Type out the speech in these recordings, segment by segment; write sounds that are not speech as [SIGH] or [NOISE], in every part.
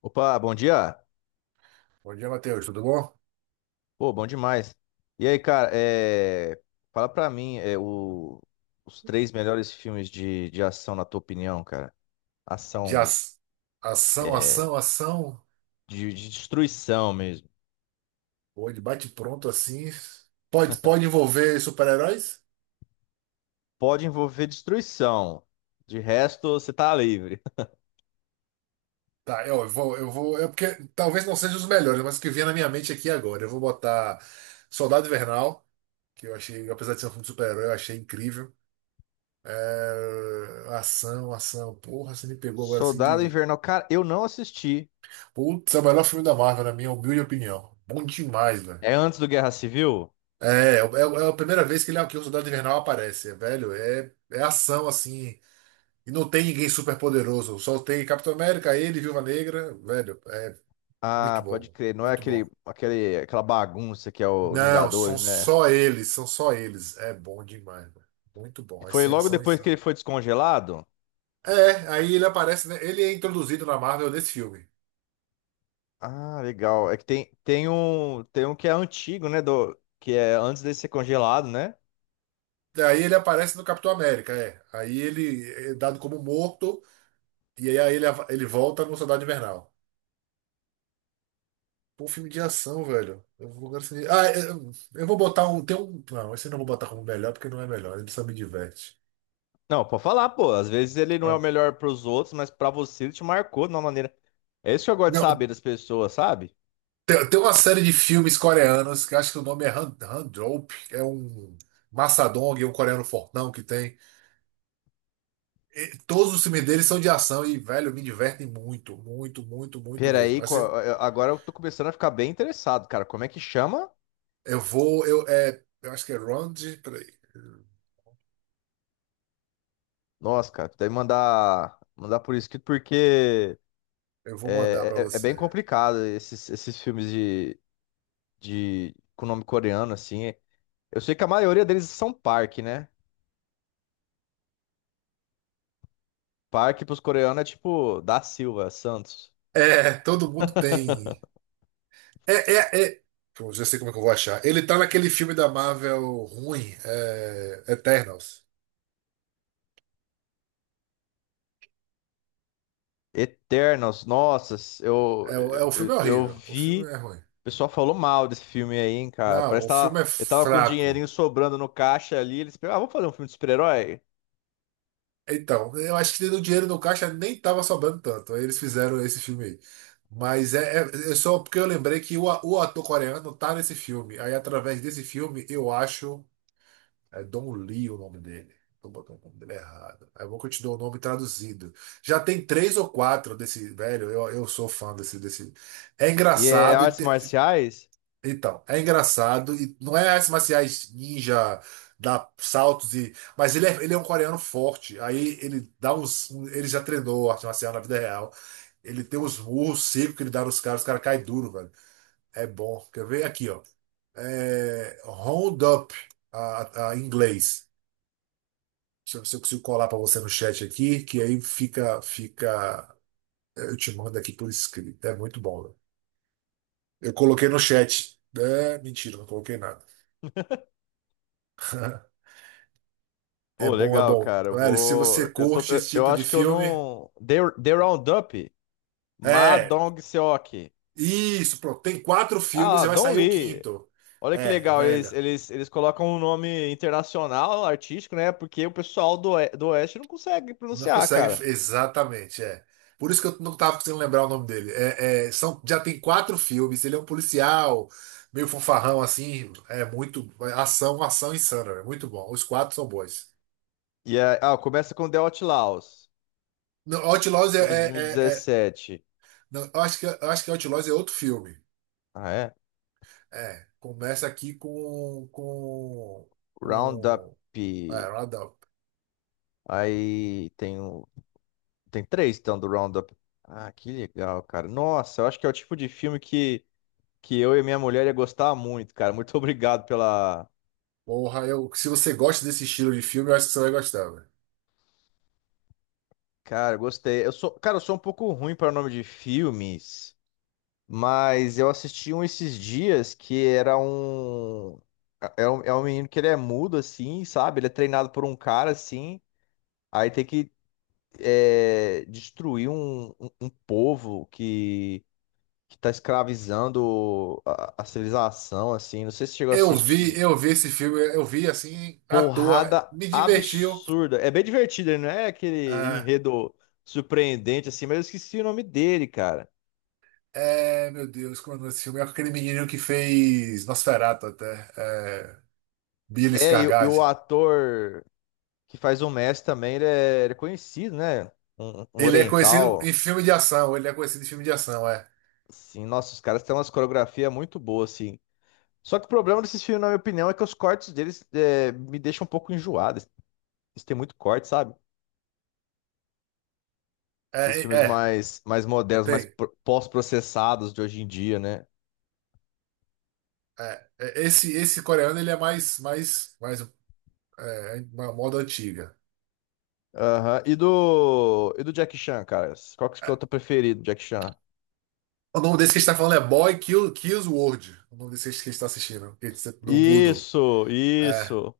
Opa, bom dia. Bom dia, Matheus. Tudo bom? Pô, bom demais. E aí, cara, fala pra mim os três melhores filmes de ação, na tua opinião, cara. Ação De mesmo. ação, É, ação, ação. De destruição mesmo. Ou de bate-pronto assim. Pode envolver super-heróis? Pode envolver destruição. De resto, você tá livre. [LAUGHS] Tá, eu vou. É porque talvez não sejam os melhores, mas o que vier na minha mente aqui agora. Eu vou botar Soldado Invernal, que eu achei, apesar de ser um filme de super-herói, eu achei incrível. É, ação, ação. Porra, você me pegou agora assim Soldado de. Invernal, cara, eu não assisti. Putz, é o melhor filme da Marvel, na minha humilde opinião. Bom demais, velho. É antes do Guerra Civil? É a primeira vez que o Soldado Invernal aparece, é, velho. É ação assim. E não tem ninguém super poderoso. Só tem Capitão América, ele, Viúva Negra, velho. É muito Ah, pode bom, crer. Não é muito bom. Aquela bagunça que é o Não, são Vingadores, né? só eles, são só eles. É bom demais, velho. Muito bom. As Foi cenas logo são depois que insanas. ele foi descongelado? É, aí ele aparece, né? Ele é introduzido na Marvel nesse filme. Ah, legal. É que tem um que é antigo, né? Do, que é antes dele ser congelado, né? Daí ele aparece no Capitão América, é. Aí ele é dado como morto, e aí ele volta no Soldado Invernal. Pô, filme de ação, velho. Eu vou agora assim. Ah, é, eu vou botar um. Tem um. Não, esse eu não vou botar como melhor, porque não é melhor. Ele só me diverte. Não, pode falar, pô. Às vezes ele não é o Ah, melhor pros outros, mas pra você ele te marcou de uma maneira. É isso que eu gosto de não, saber das pessoas, sabe? tem uma série de filmes coreanos que eu acho que o nome é Han, Han Drop. É um Massadong, é um coreano fortão que tem. E todos os filmes deles são de ação e, velho, me divertem muito, muito, muito, muito mesmo. Peraí, Assim, agora eu tô começando a ficar bem interessado, cara. Como é que chama? eu vou. Eu acho que é Round. Peraí. Nossa, cara, tu deve mandar por escrito porque Eu vou mandar pra é você. bem complicado esses filmes com nome coreano, assim. Eu sei que a maioria deles são Park, né? Park pros coreanos é tipo da Silva, Santos. É, todo mundo tem. É, é, é. Pô, já sei como é que eu vou achar. Ele tá naquele filme da Marvel ruim, Eternals. Eternos, nossas, O filme é eu horrível. O filme vi. é ruim. O pessoal falou mal desse filme aí, hein, cara. Parece Não, que o filme é tava, ele tava com um fraco. dinheirinho sobrando no caixa ali. Eles pensaram, ah, vamos fazer um filme de super-herói? Então, eu acho que o dinheiro no caixa nem tava sobrando tanto. Aí eles fizeram esse filme aí. Mas é só porque eu lembrei que o ator coreano tá nesse filme. Aí, através desse filme, eu acho. Don Lee é o nome dele. Tô botando o nome dele errado. É bom que eu te dou o nome traduzido. Já tem três ou quatro desse, velho. Eu sou fã desse. É E é engraçado. Artes marciais? Então, é engraçado. E não é artes marciais ninja, dá saltos e. Mas ele é um coreano forte. Aí ele dá uns. Ele já treinou arte marcial na vida real. Ele tem uns murros secos que ele dá nos caras, os caras caem duro, velho. É bom. Quer ver? Aqui, ó. É, Round Up, em inglês. Deixa eu ver se eu consigo colar para você no chat aqui, que aí fica, fica. Eu te mando aqui por escrito. É muito bom, né? Eu coloquei no chat. É, mentira, não coloquei nada. É Pô, bom, é legal, bom. cara. Eu Velho, se você vou. Curte esse Eu tipo de acho que eu filme. não. The Roundup? Ma É, Dong-seok. isso, pronto. Tem quatro filmes Ah, e vai Don sair o Lee. quinto. Olha que É, legal, velho. Eles colocam um nome internacional, artístico, né? Porque o pessoal do, do Oeste não consegue Não pronunciar, consegue, cara. exatamente, é. Por isso que eu não tava conseguindo lembrar o nome dele. Já tem quatro filmes, ele é um policial, meio fanfarrão assim, é muito, ação, ação insana, é muito bom. Os quatro são bons. E é, ah, começa com The Outlaws, Não, Outlaws 2017. não, eu acho que Outlaws é outro filme. Ah, é? É, começa aqui com, com, Roundup. com, é, Round Up. Aí tem, um- tem três, então, do Roundup. Ah, que legal, cara. Nossa, eu acho que é o tipo de filme que eu e minha mulher ia gostar muito, cara. Muito [LAUGHS] obrigado pela... Porra, se você gosta desse estilo de filme, eu acho que você vai gostar, velho. Cara, eu gostei. Eu sou um pouco ruim para nome de filmes. Mas eu assisti um esses dias que era um. É um menino que ele é mudo, assim, sabe? Ele é treinado por um cara, assim. Aí tem que destruir um povo que tá escravizando a civilização, assim. Não sei se chegou a Eu vi, assistir. eu vi esse filme, eu vi assim, à toa, Porrada me divertiu. absurda. É bem divertido, ele não é aquele Ah, enredo surpreendente, assim, mas eu esqueci o nome dele, cara. Meu Deus, como é o nome desse filme? É com aquele menininho que fez Nosferatu até, Billy É, e o Skarsgård. ator que faz o Messi também, ele é conhecido, né? Um Ele é conhecido em oriental. filme de ação, ele é conhecido em filme de ação, é. Assim, nossa, os caras têm umas coreografias muito boas, assim. Só que o problema desses filmes, na minha opinião, é que os cortes deles me deixam um pouco enjoado. Eles têm muito corte, sabe? Esses É, filmes é, mais modernos, tem. Pós-processados de hoje em dia, né? Esse coreano, ele é mais, uma moda antiga. Aham. E do Jack Chan, cara? Qual que é o É. teu preferido, Jack Chan? O nome desse que a gente tá falando é Boy Kill, Kills World. O nome desse que a gente tá assistindo, que é do mudo. Isso, É, isso.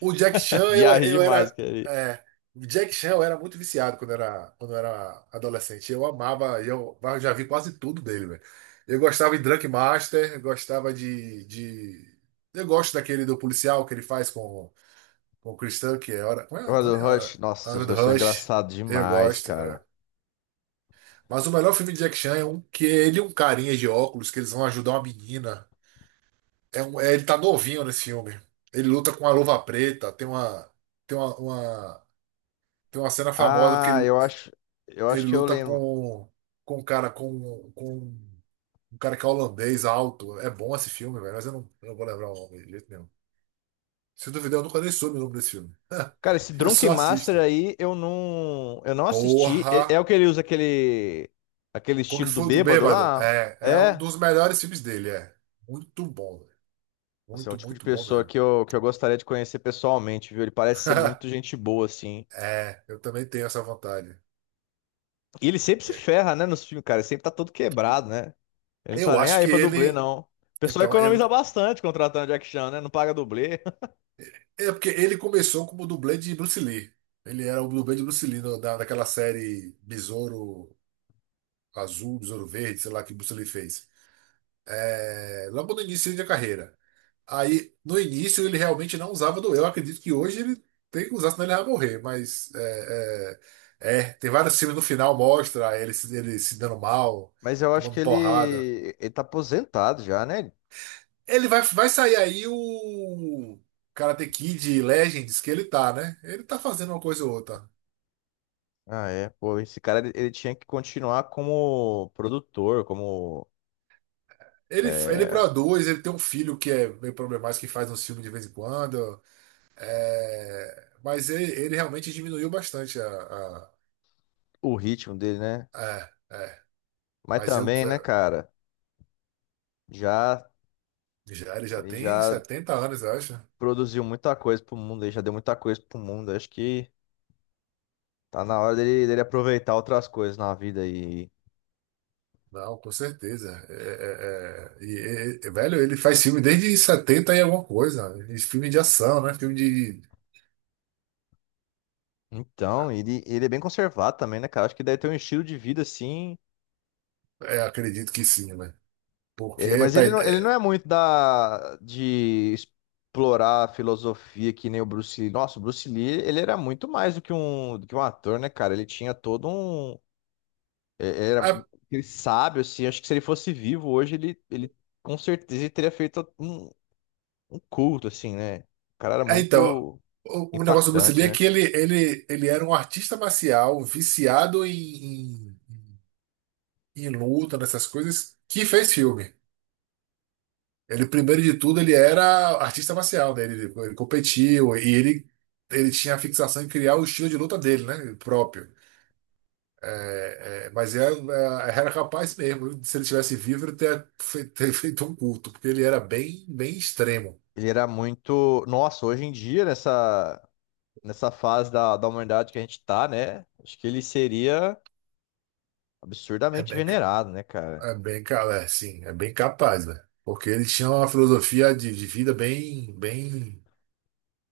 o Jack [LAUGHS] Chan, eu, Viagem eu demais, era. cara. É, o Jack Chan eu era muito viciado quando eu era adolescente. Eu amava, eu já vi quase tudo dele, velho. Eu gostava de Drunk Master, eu gostava de. Eu gosto daquele do policial que ele faz com o Chris Tucker, que é hora. Como é? Mas Não o é hora. Rush, A nossa, hora os do dois são Rush. engraçados Eu demais, gosto. cara. Mas o melhor filme de Jack Chan é um que ele e um carinha de óculos que eles vão ajudar uma menina. Ele tá novinho nesse filme. Ele luta com a luva preta, tem uma. Tem uma, uma- Tem uma cena famosa que Ah, ele eu acho, eu ele acho que eu luta lembro. com um cara com um cara que é holandês alto. É bom esse filme, velho, mas eu não vou lembrar o nome de jeito nenhum. Se duvidar, eu nunca nem soube o nome desse filme. [LAUGHS] Cara, esse Eu Drunken só Master assisto. aí eu não assisti. É, é o Porra! que ele usa aquele Kung estilo do Fu do bêbado Bêbado. lá? É um É. dos melhores filmes dele, é. Muito bom, velho. Você é um Muito, tipo de muito bom pessoa mesmo. que que eu gostaria de conhecer pessoalmente, viu? Ele parece ser muito [LAUGHS] gente boa, assim. É, eu também tenho essa vontade. E ele sempre se É. ferra, né, nos filmes, cara. Ele sempre tá todo quebrado, né? Ele não tá Eu nem acho aí que pra dublê, ele. não. O pessoal Então, ele, economiza bastante contratando Jack Chan, né? Não paga dublê. [LAUGHS] é porque ele começou como dublê de Bruce Lee. Ele era o dublê de Bruce Lee daquela série Besouro Azul, Besouro Verde, sei lá que Bruce Lee fez. É, logo no início da carreira. Aí, no início, ele realmente não usava do eu. Acredito que hoje ele tem que usar, senão ele vai morrer. Mas tem vários filmes no final mostra ele, ele se dando mal, Mas eu acho tomando que porrada. Ele tá aposentado já, né? Ele vai sair aí o Karate Kid Legends que ele tá, né? Ele tá fazendo uma coisa ou outra. Ah, é. Pô, esse cara ele tinha que continuar como produtor, como Ele é, produz, ele tem um filho que é meio problemático, que faz um filme de vez em quando. É, mas ele realmente diminuiu bastante a. o ritmo dele, né? é, é. Mas Mas também, né, cara? Já ele já Ele tem já 70 anos, eu acho. produziu muita coisa pro mundo, ele já deu muita coisa pro mundo. Acho que tá na hora dele aproveitar outras coisas na vida. E Não, com certeza. É, é, é. E, velho, ele faz filme desde 70 e alguma coisa. E filme de ação, né? Filme de. então ele é bem conservado também, né, cara? Acho que deve ter um estilo de vida assim. Acredito que sim, né? Porque. É, É, mas ele não é muito da de explorar a filosofia que nem o Bruce Lee. Nossa, o Bruce Lee, ele era muito mais do que do que um ator, né, cara? Ele tinha todo um. Era aquele sábio, assim. Acho que se ele fosse vivo hoje, ele com certeza teria feito um culto, assim, né? O cara era É, então, muito o, o negócio do Bruce impactante, Lee é né? que ele era um artista marcial viciado em luta, nessas coisas, que fez filme. Ele, primeiro de tudo, ele era artista marcial, né? Ele competiu e ele tinha a fixação em criar o estilo de luta dele, né? Próprio. Mas era capaz mesmo, se ele tivesse vivo, ele ter feito um culto, porque ele era bem, bem extremo. Ele era muito. Nossa, hoje em dia, nessa fase da humanidade que a gente tá, né? Acho que ele seria é absurdamente bem venerado, né, cara? É bem, ca- é, sim, é bem capaz, né? Porque eles tinham uma filosofia de vida bem, bem,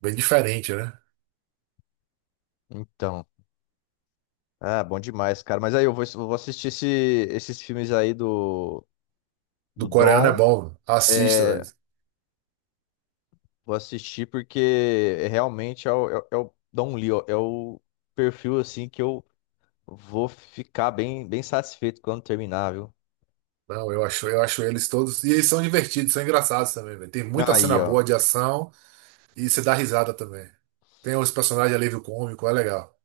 bem diferente, né? Então, ah, bom demais, cara. Mas aí eu vou assistir esses filmes aí do, Do do coreano é Dom. bom, assista, É, velho. vou assistir porque é realmente é o Don Lee, ó, é o perfil assim que eu vou ficar bem, bem satisfeito quando terminar, viu? Não, eu acho eles todos. E eles são divertidos, são engraçados também, velho. Tem muita Aí, cena ó. boa de ação e você dá risada também. Tem os personagens alívio cômico, é legal.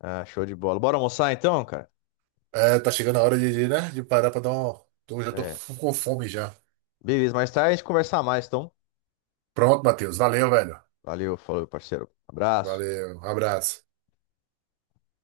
Ah, show de bola. Bora almoçar então, cara? É, tá chegando a hora de parar pra dar um. Eu já tô É. com fome já. Beleza, mais tarde a gente conversar mais, então. Pronto, Matheus. Valeu, velho. Valeu, falou, parceiro. Abraço. Valeu, um abraço.